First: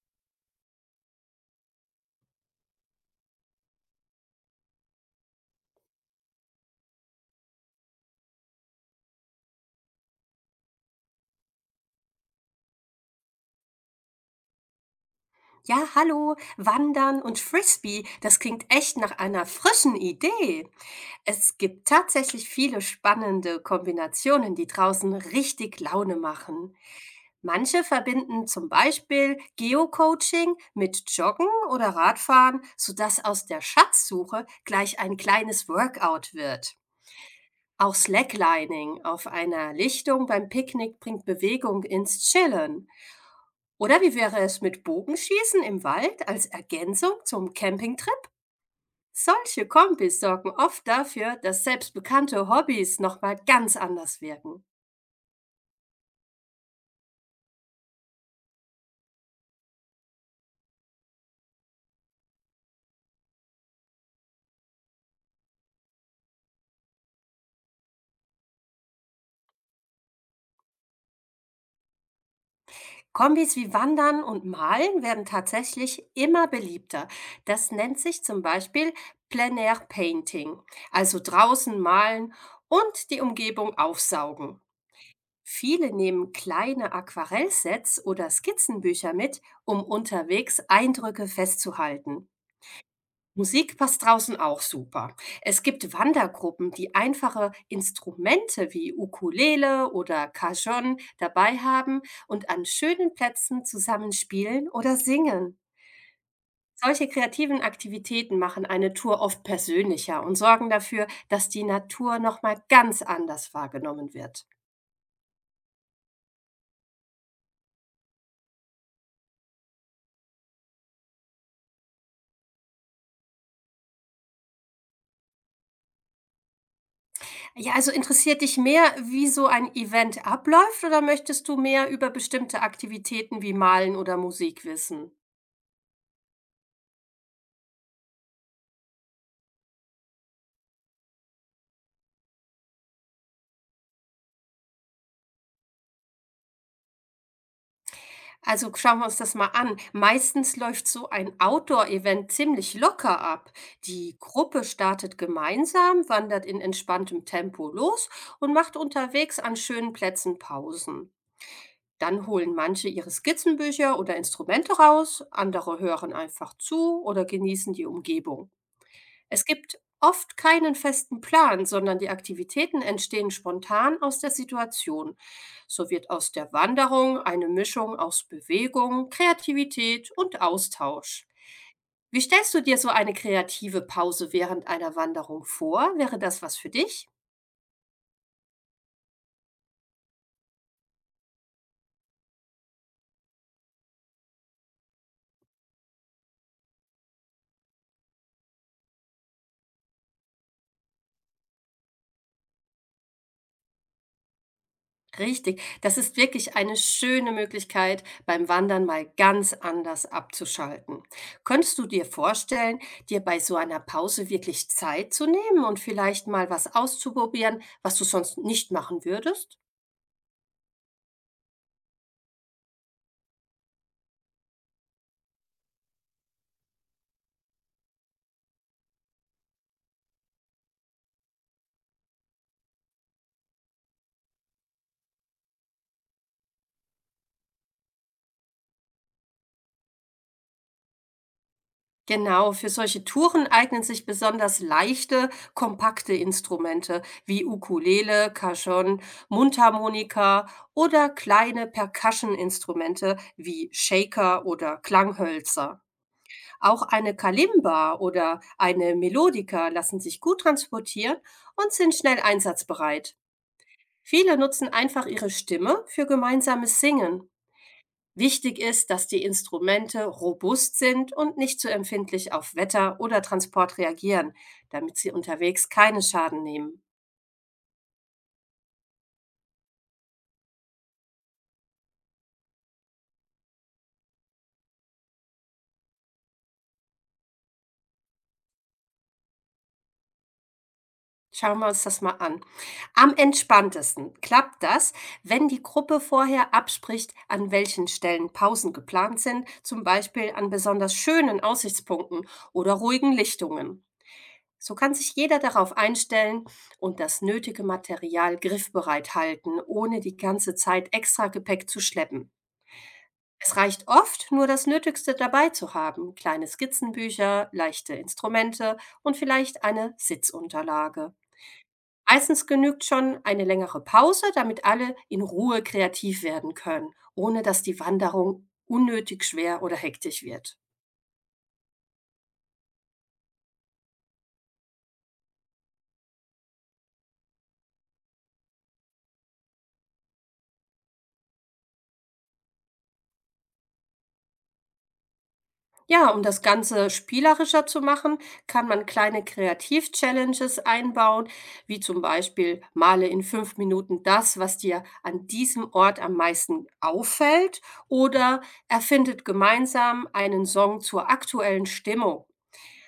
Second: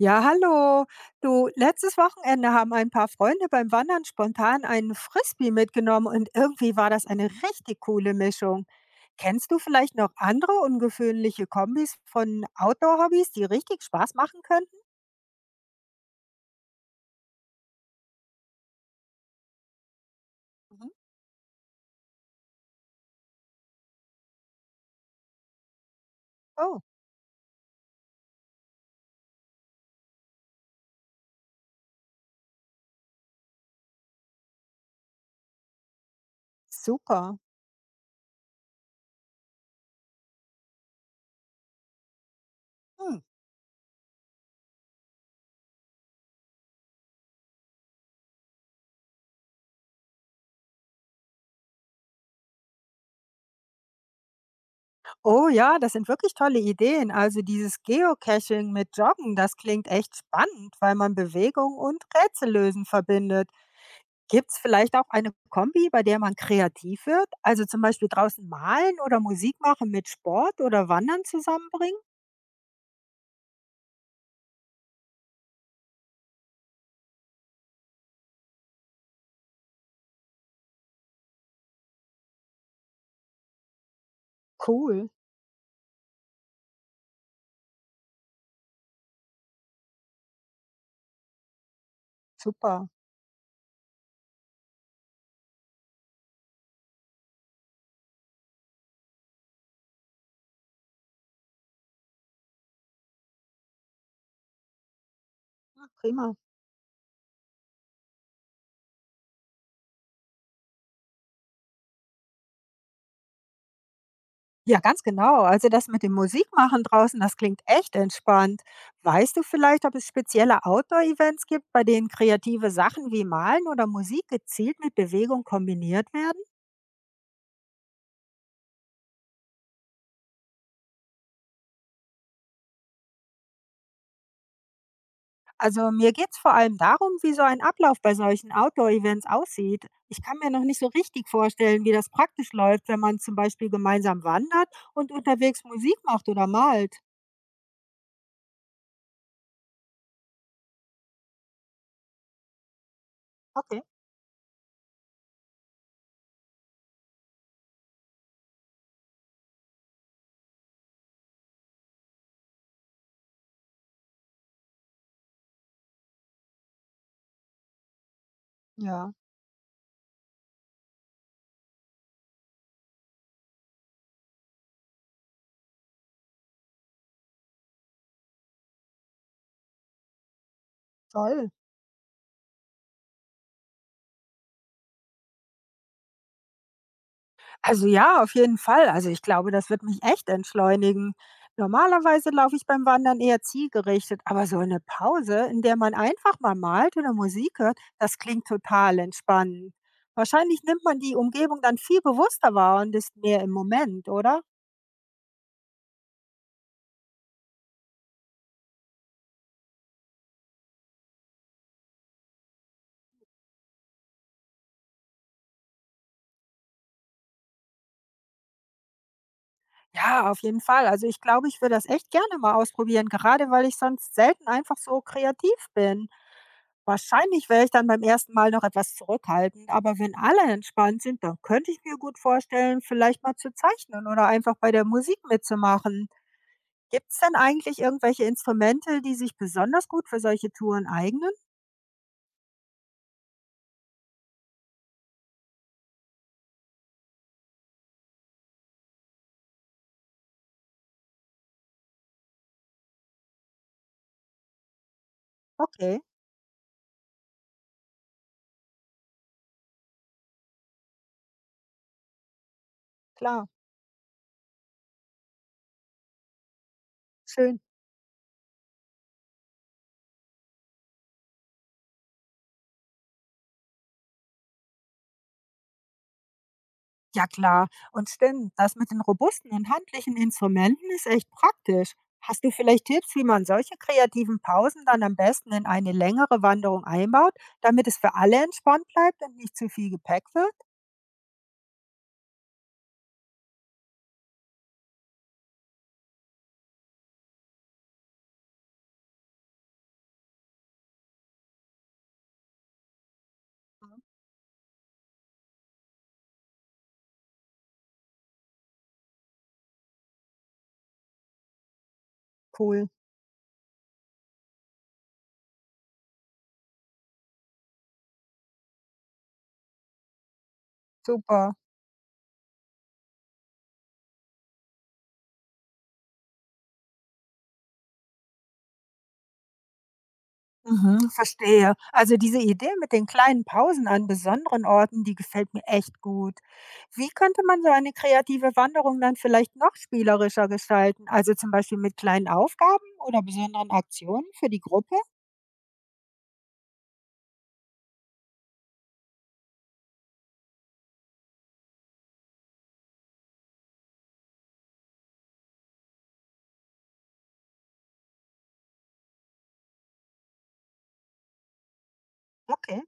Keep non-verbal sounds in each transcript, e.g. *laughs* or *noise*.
Ja, hallo. Du, letztes Wochenende haben ein paar Freunde beim Wandern spontan einen Frisbee mitgenommen und irgendwie war das eine richtig coole Mischung. Kennst du vielleicht noch andere ungewöhnliche Kombis von Outdoor-Hobbys, die richtig Spaß machen könnten? Ja, hallo, Wandern und Frisbee, das klingt echt nach einer frischen Idee. Mhm. Es gibt tatsächlich viele spannende Kombinationen, die draußen richtig Laune machen. Oh, Manche verbinden zum Beispiel Geocaching mit Joggen oder Radfahren, sodass aus der Schatzsuche gleich ein kleines Workout wird. super. Auch Slacklining auf einer Lichtung beim Picknick bringt Bewegung ins Chillen. Hm. Oder wie wäre es mit Bogenschießen im Wald als Ergänzung zum Campingtrip? Solche Kombis sorgen oft dafür, dass selbst bekannte Hobbys nochmal ganz anders wirken. Oh ja, das sind wirklich tolle Ideen. Also dieses Geocaching mit Joggen, das klingt echt spannend, weil man Bewegung und Rätsellösen verbindet. Gibt es vielleicht auch eine Kombi, bei der man kreativ wird? Also zum Beispiel draußen malen oder Musik machen mit Sport oder Wandern zusammenbringen? Kombis wie Wandern und Malen werden tatsächlich immer beliebter. Das nennt sich zum Beispiel Plein Air Painting, also draußen malen und die Umgebung aufsaugen. Cool, Viele nehmen kleine Aquarellsets oder Skizzenbücher mit, um unterwegs Eindrücke festzuhalten. super, Musik passt draußen auch super. Es gibt Wandergruppen, die einfache Instrumente wie Ukulele oder Cajon dabei haben und an schönen Plätzen zusammen spielen oder singen. ja, prima. Solche kreativen Aktivitäten machen eine Tour oft persönlicher und sorgen dafür, dass die Natur nochmal ganz anders wahrgenommen wird. Ja, ganz genau. Also das mit dem Musikmachen draußen, das klingt echt entspannt. Weißt du vielleicht, ob es spezielle Outdoor-Events gibt, bei denen kreative Sachen wie Malen oder Musik gezielt mit Bewegung kombiniert werden? Ja, also interessiert dich mehr, wie so ein Event abläuft oder möchtest du mehr über bestimmte Aktivitäten wie Malen oder Musik wissen? Also mir geht's vor allem darum, wie so ein Ablauf bei solchen Outdoor-Events aussieht. Ich kann mir noch nicht so richtig vorstellen, wie das praktisch läuft, wenn man zum Beispiel gemeinsam wandert und unterwegs Musik macht oder malt. Also schauen wir uns das mal an. Meistens läuft so ein Outdoor-Event ziemlich locker ab. Okay, Die Gruppe startet gemeinsam, wandert in entspanntem Tempo los und macht unterwegs an schönen Plätzen Pausen. Dann holen manche ihre Skizzenbücher oder Instrumente raus, andere hören einfach zu oder genießen die Umgebung. ja, Es gibt oft keinen festen Plan, sondern die Aktivitäten entstehen spontan aus der Situation. So wird aus der Wanderung eine Mischung aus Bewegung, Kreativität und Austausch. toll. Wie stellst du dir so eine kreative Pause während einer Wanderung vor? Wäre das was für dich? Also ja, auf jeden Fall. Also ich glaube, das wird mich echt entschleunigen. Normalerweise laufe ich beim Wandern eher zielgerichtet, aber so eine Pause, in der man einfach mal malt oder Musik hört, das klingt total entspannend. Wahrscheinlich nimmt man die Umgebung dann viel bewusster wahr und ist mehr im Moment, oder? Richtig. Das ist wirklich eine schöne Möglichkeit, beim Wandern mal ganz anders abzuschalten. Könntest du dir vorstellen, dir bei so einer Pause wirklich Zeit zu nehmen und vielleicht mal was auszuprobieren, was du sonst nicht machen würdest? Ja, auf jeden Fall. Also ich glaube, ich würde das echt gerne mal ausprobieren, gerade weil ich sonst selten einfach so kreativ bin. Wahrscheinlich wäre ich dann beim ersten Mal noch etwas zurückhaltend, aber wenn alle entspannt sind, dann könnte ich mir gut vorstellen, vielleicht mal zu zeichnen oder einfach bei der Musik mitzumachen. Gibt es denn eigentlich irgendwelche Instrumente, die sich besonders gut für solche Touren eignen? Genau, für solche Touren eignen sich besonders leichte, kompakte Instrumente wie Ukulele, Cajon, Mundharmonika oder kleine Percussion-Instrumente wie Shaker oder Klanghölzer. Okay, Auch eine Kalimba oder eine Melodica lassen sich gut transportieren und sind schnell einsatzbereit. klar, Viele nutzen einfach ihre Stimme für gemeinsames Singen. schön. Wichtig ist, dass die Instrumente robust sind und nicht zu empfindlich auf Wetter oder Transport reagieren, damit sie unterwegs keinen Schaden nehmen. Ja klar, und stimmt, das mit den robusten und handlichen Instrumenten ist echt praktisch. Hast du vielleicht Tipps, wie man solche kreativen Pausen dann am besten in eine längere Wanderung einbaut, damit es für alle entspannt bleibt und nicht zu viel Gepäck wird? Schauen wir uns das mal an. Am entspanntesten klappt das, wenn die Gruppe vorher abspricht, an welchen Stellen Pausen geplant sind, zum Beispiel an besonders schönen Aussichtspunkten oder ruhigen Lichtungen. So kann sich jeder darauf einstellen und das nötige Material griffbereit halten, ohne die ganze Zeit extra Gepäck zu schleppen. Cool, Es reicht oft, nur das Nötigste dabei zu haben, kleine Skizzenbücher, leichte Instrumente und vielleicht eine Sitzunterlage. super. Meistens genügt schon eine längere Pause, damit alle in Ruhe kreativ werden können, ohne dass die Wanderung unnötig schwer oder hektisch wird. Mhm, verstehe. Also diese Idee mit den kleinen Pausen an besonderen Orten, die gefällt mir echt gut. Wie könnte man so eine kreative Wanderung dann vielleicht noch spielerischer gestalten? Also zum Beispiel mit kleinen Aufgaben oder besonderen Aktionen für die Gruppe? Ja, um das Ganze spielerischer zu machen, kann man kleine Kreativ-Challenges einbauen, wie zum Beispiel male in 5 Minuten das, was dir an diesem Ort am meisten auffällt oder erfindet gemeinsam einen Song zur aktuellen Stimmung. Okay.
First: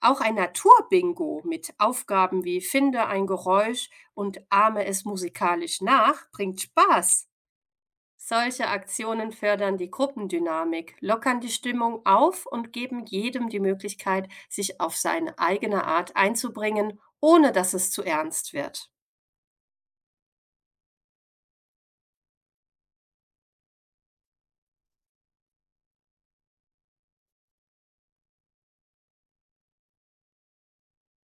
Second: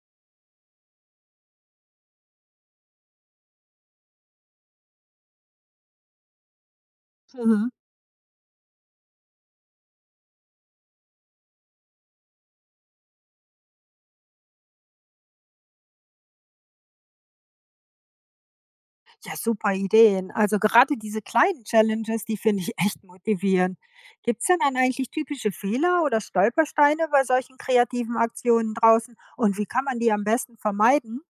Auch ein Naturbingo mit Aufgaben wie „Finde ein Geräusch und ahme es musikalisch nach“ bringt Spaß. Mhm. Solche Aktionen fördern die Gruppendynamik, lockern die Stimmung auf und geben jedem die Möglichkeit, sich auf seine eigene Art einzubringen, ohne dass es zu ernst wird. Ja, super Ideen. Also gerade diese kleinen Challenges, die finde ich echt motivierend. Gibt es denn dann eigentlich typische Fehler oder Stolpersteine bei solchen kreativen Aktionen draußen? Und wie kann man die am besten vermeiden?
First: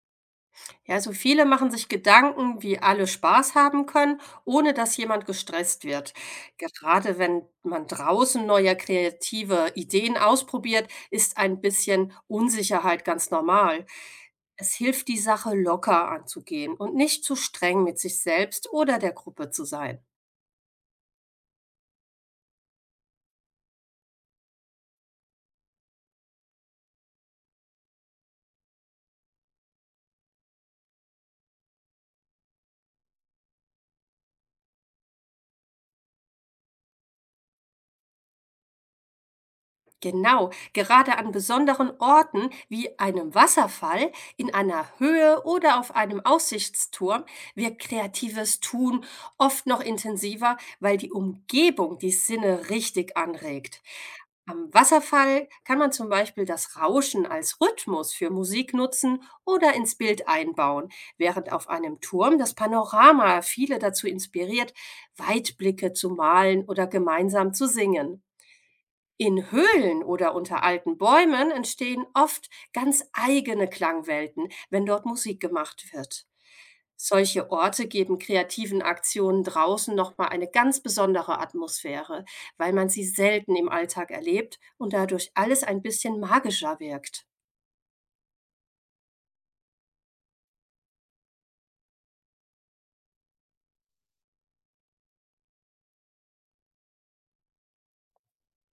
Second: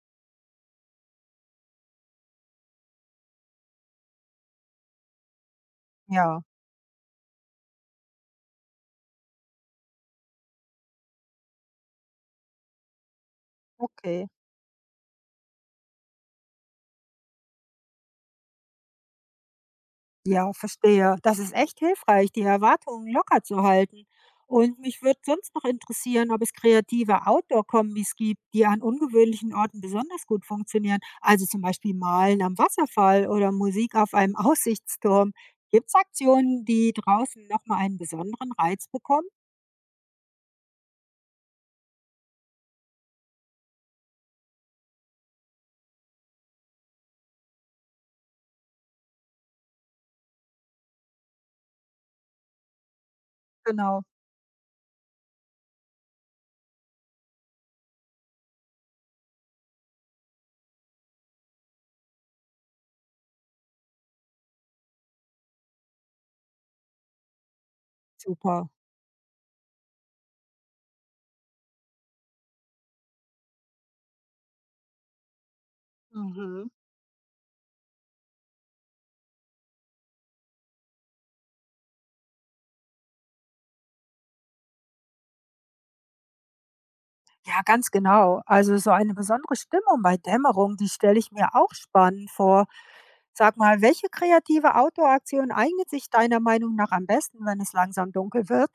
Ja, also viele machen sich Gedanken, wie alle Spaß haben können, ohne dass jemand gestresst wird. Ja, Gerade wenn man draußen neue kreative Ideen ausprobiert, ist ein bisschen Unsicherheit ganz normal. okay. Es hilft, die Sache locker anzugehen und nicht zu streng mit sich selbst oder der Gruppe zu sein. Ja, verstehe. Das ist echt hilfreich, die Erwartungen locker zu halten. Und mich würde sonst noch interessieren, ob es kreative Outdoor-Kombis gibt, die an ungewöhnlichen Orten besonders gut funktionieren. Also zum Beispiel Malen am Wasserfall oder Musik auf einem *laughs* Aussichtsturm. Gibt es Aktionen, die draußen nochmal einen besonderen Reiz bekommen? Genau, gerade an besonderen Orten wie einem Wasserfall, in einer Höhe oder auf einem Aussichtsturm wirkt kreatives Tun oft noch intensiver, weil die Umgebung die Sinne richtig anregt. Genau. Am Wasserfall kann man zum Beispiel das Rauschen als Rhythmus für Musik nutzen oder ins Bild einbauen, während auf einem Turm das Panorama viele dazu inspiriert, Weitblicke zu malen oder gemeinsam zu singen. Super. In Höhlen oder unter alten Bäumen entstehen oft ganz eigene Klangwelten, wenn dort Musik gemacht wird. Mhm. Solche Orte geben kreativen Aktionen draußen nochmal eine ganz besondere Atmosphäre, weil man sie selten im Alltag erlebt und dadurch alles ein bisschen magischer wirkt. Ja, ganz genau. Also so eine besondere Stimmung bei Dämmerung, die stelle ich mir auch spannend vor. Sag mal, welche kreative Outdoor-Aktion eignet sich deiner Meinung nach am besten, wenn es langsam dunkel wird?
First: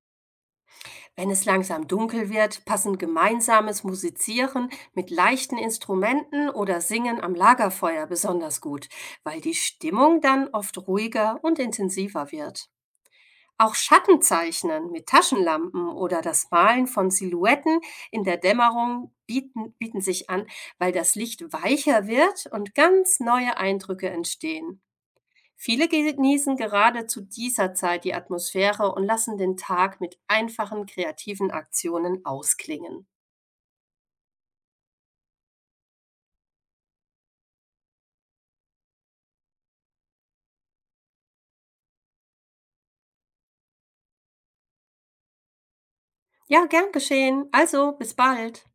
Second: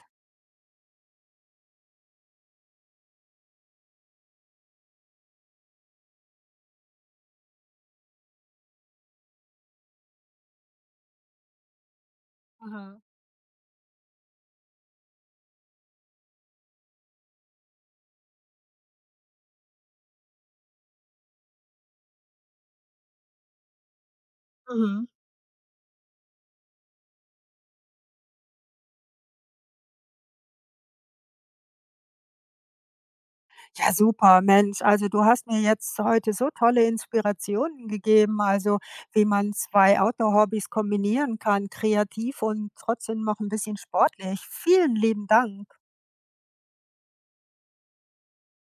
Wenn es langsam dunkel wird, passen gemeinsames Musizieren mit leichten Instrumenten oder Singen am Lagerfeuer besonders gut, weil die Stimmung dann oft ruhiger und intensiver wird. Mhm. Auch Schattenzeichnen mit Taschenlampen oder das Malen von Silhouetten in der Dämmerung bieten sich an, weil das Licht weicher wird und ganz neue Eindrücke entstehen. Mhm. Viele genießen gerade zu dieser Zeit die Atmosphäre und lassen den Tag mit einfachen kreativen Aktionen ausklingen. Ja, super, Mensch. Also du hast mir jetzt heute so tolle Inspirationen gegeben, also wie man zwei Outdoor-Hobbys kombinieren kann, kreativ und trotzdem noch ein bisschen sportlich. Vielen lieben Dank. Ja, gern geschehen. Also, bis bald.